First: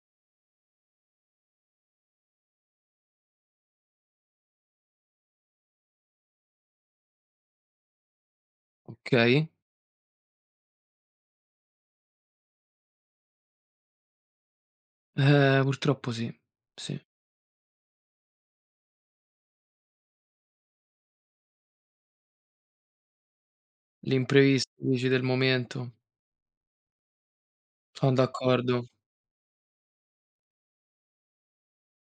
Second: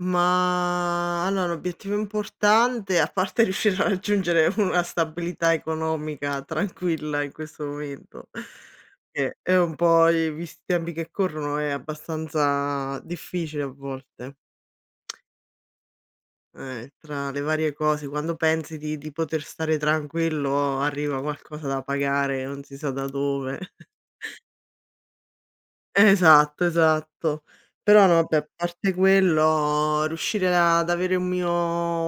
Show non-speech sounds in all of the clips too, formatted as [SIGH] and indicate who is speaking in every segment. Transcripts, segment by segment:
Speaker 1: Ma allo l'obiettivo importante, a parte riuscire a raggiungere una stabilità economica tranquilla, in questo momento ceh
Speaker 2: Okay.
Speaker 1: è un po' visti i tempi che corrono è abbastanza difficile a volte.
Speaker 2: Eh, purtroppo sì.
Speaker 1: Eh,
Speaker 2: Sì.
Speaker 1: tra le varie cose quando pensi di di poter stare tranquillo arriva qualcosa da pagare, non si sa da dove. [CHUCKLES]
Speaker 2: L'imprevist dici, del momento.
Speaker 1: Esatto esatto. Però
Speaker 2: Son
Speaker 1: no vabbè, a
Speaker 2: d'accordo.
Speaker 1: parte quello, riuscire ad avere un mio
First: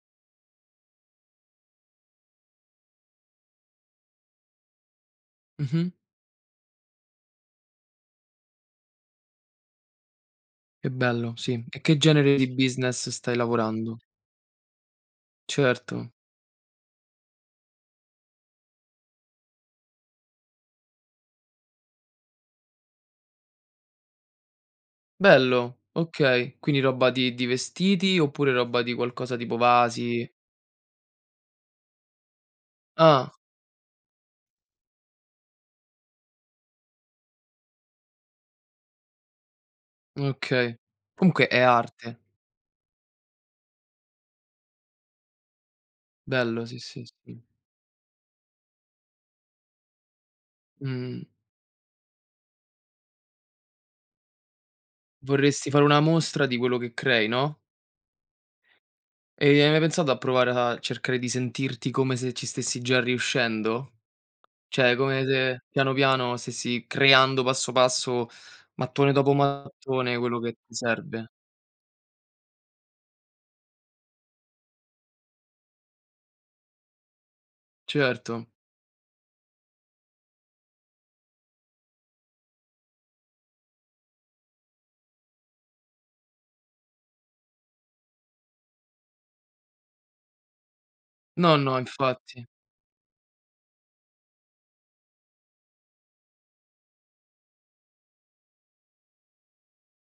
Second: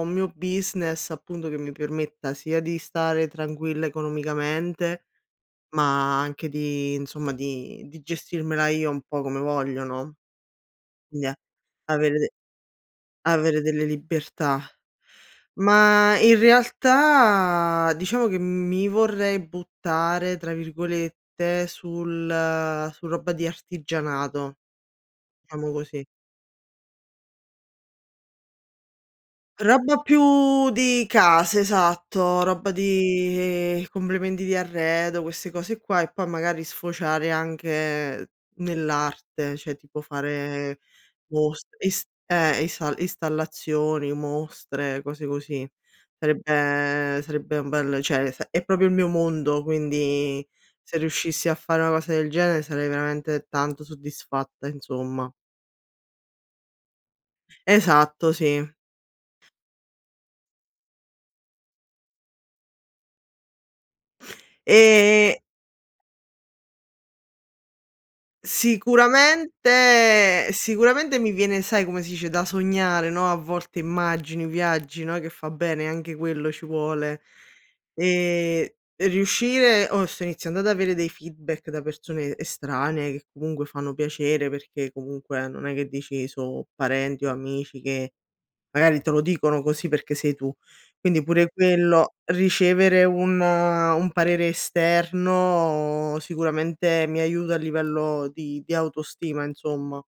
Speaker 1: un mio business appunto che mi permetta sia di stare tranquilla economicamente,
Speaker 2: Mh-mh.
Speaker 1: ma anche di insomma, di di gestirmela io un po' come voglio no.
Speaker 2: Che
Speaker 1: Quindi
Speaker 2: bello,
Speaker 1: è
Speaker 2: sì. E che
Speaker 1: avere
Speaker 2: genere di business stai
Speaker 1: avere delle
Speaker 2: lavorando?
Speaker 1: libertà.
Speaker 2: Certo.
Speaker 1: Ma in realtà, diciamo che mi vorrei "buttare" tra virgolette sul su roba di artigianato, diciamo
Speaker 2: Bello,
Speaker 1: così.
Speaker 2: okay, quindi roba di di vestiti oppure roba di qualcosa tipo
Speaker 1: Roba
Speaker 2: vasi?
Speaker 1: più di case, esatto, roba
Speaker 2: Ah.
Speaker 1: di complementi di arredo, queste cose qua e poi magari sfociare anche nell'arte, cioè, tipo
Speaker 2: Okay,
Speaker 1: fare
Speaker 2: comunque è
Speaker 1: mostr is
Speaker 2: arte.
Speaker 1: eh, isa installazioni, mostre, cose così.
Speaker 2: Bello, sì, sì,
Speaker 1: Sarebbe
Speaker 2: sì.
Speaker 1: sarebbe un bel cioè, s è proprio il mio mondo, quindi se
Speaker 2: Mh-mh.
Speaker 1: riuscissi a far una cosa del genere sarei veramente tanto soddisfatta, insomma.
Speaker 2: Vorresti fare una mostra di quello che crei, no?
Speaker 1: Esatto, sì.
Speaker 2: E hai mai pensato a provare a cercare di sentirti come se ci stessi già riuscendo? Cioè, come
Speaker 1: E
Speaker 2: se piano piano stessi creando passo passo, mattone dopo mattone, quello
Speaker 1: Sicuramente
Speaker 2: che ti
Speaker 1: sicuramente
Speaker 2: serve?
Speaker 1: mi viene sai, come si dice, da sognare, no, a volte immagini, viaggi, no, che fa bene, anche quello ci vuole.
Speaker 2: Certo.
Speaker 1: Ehm riuscire oh sto iniziando ad avere dei feedback da persone estranee che comunque fanno piacere perché comunque non è che dici: "So' parenti o amici che magari te lo dicono così perché sei tu." Quindi pure
Speaker 2: No, no,
Speaker 1: quello,
Speaker 2: infatti.
Speaker 1: ricevere un un parere esterno sicuramente mi aiuta a livello di di autostima insomma.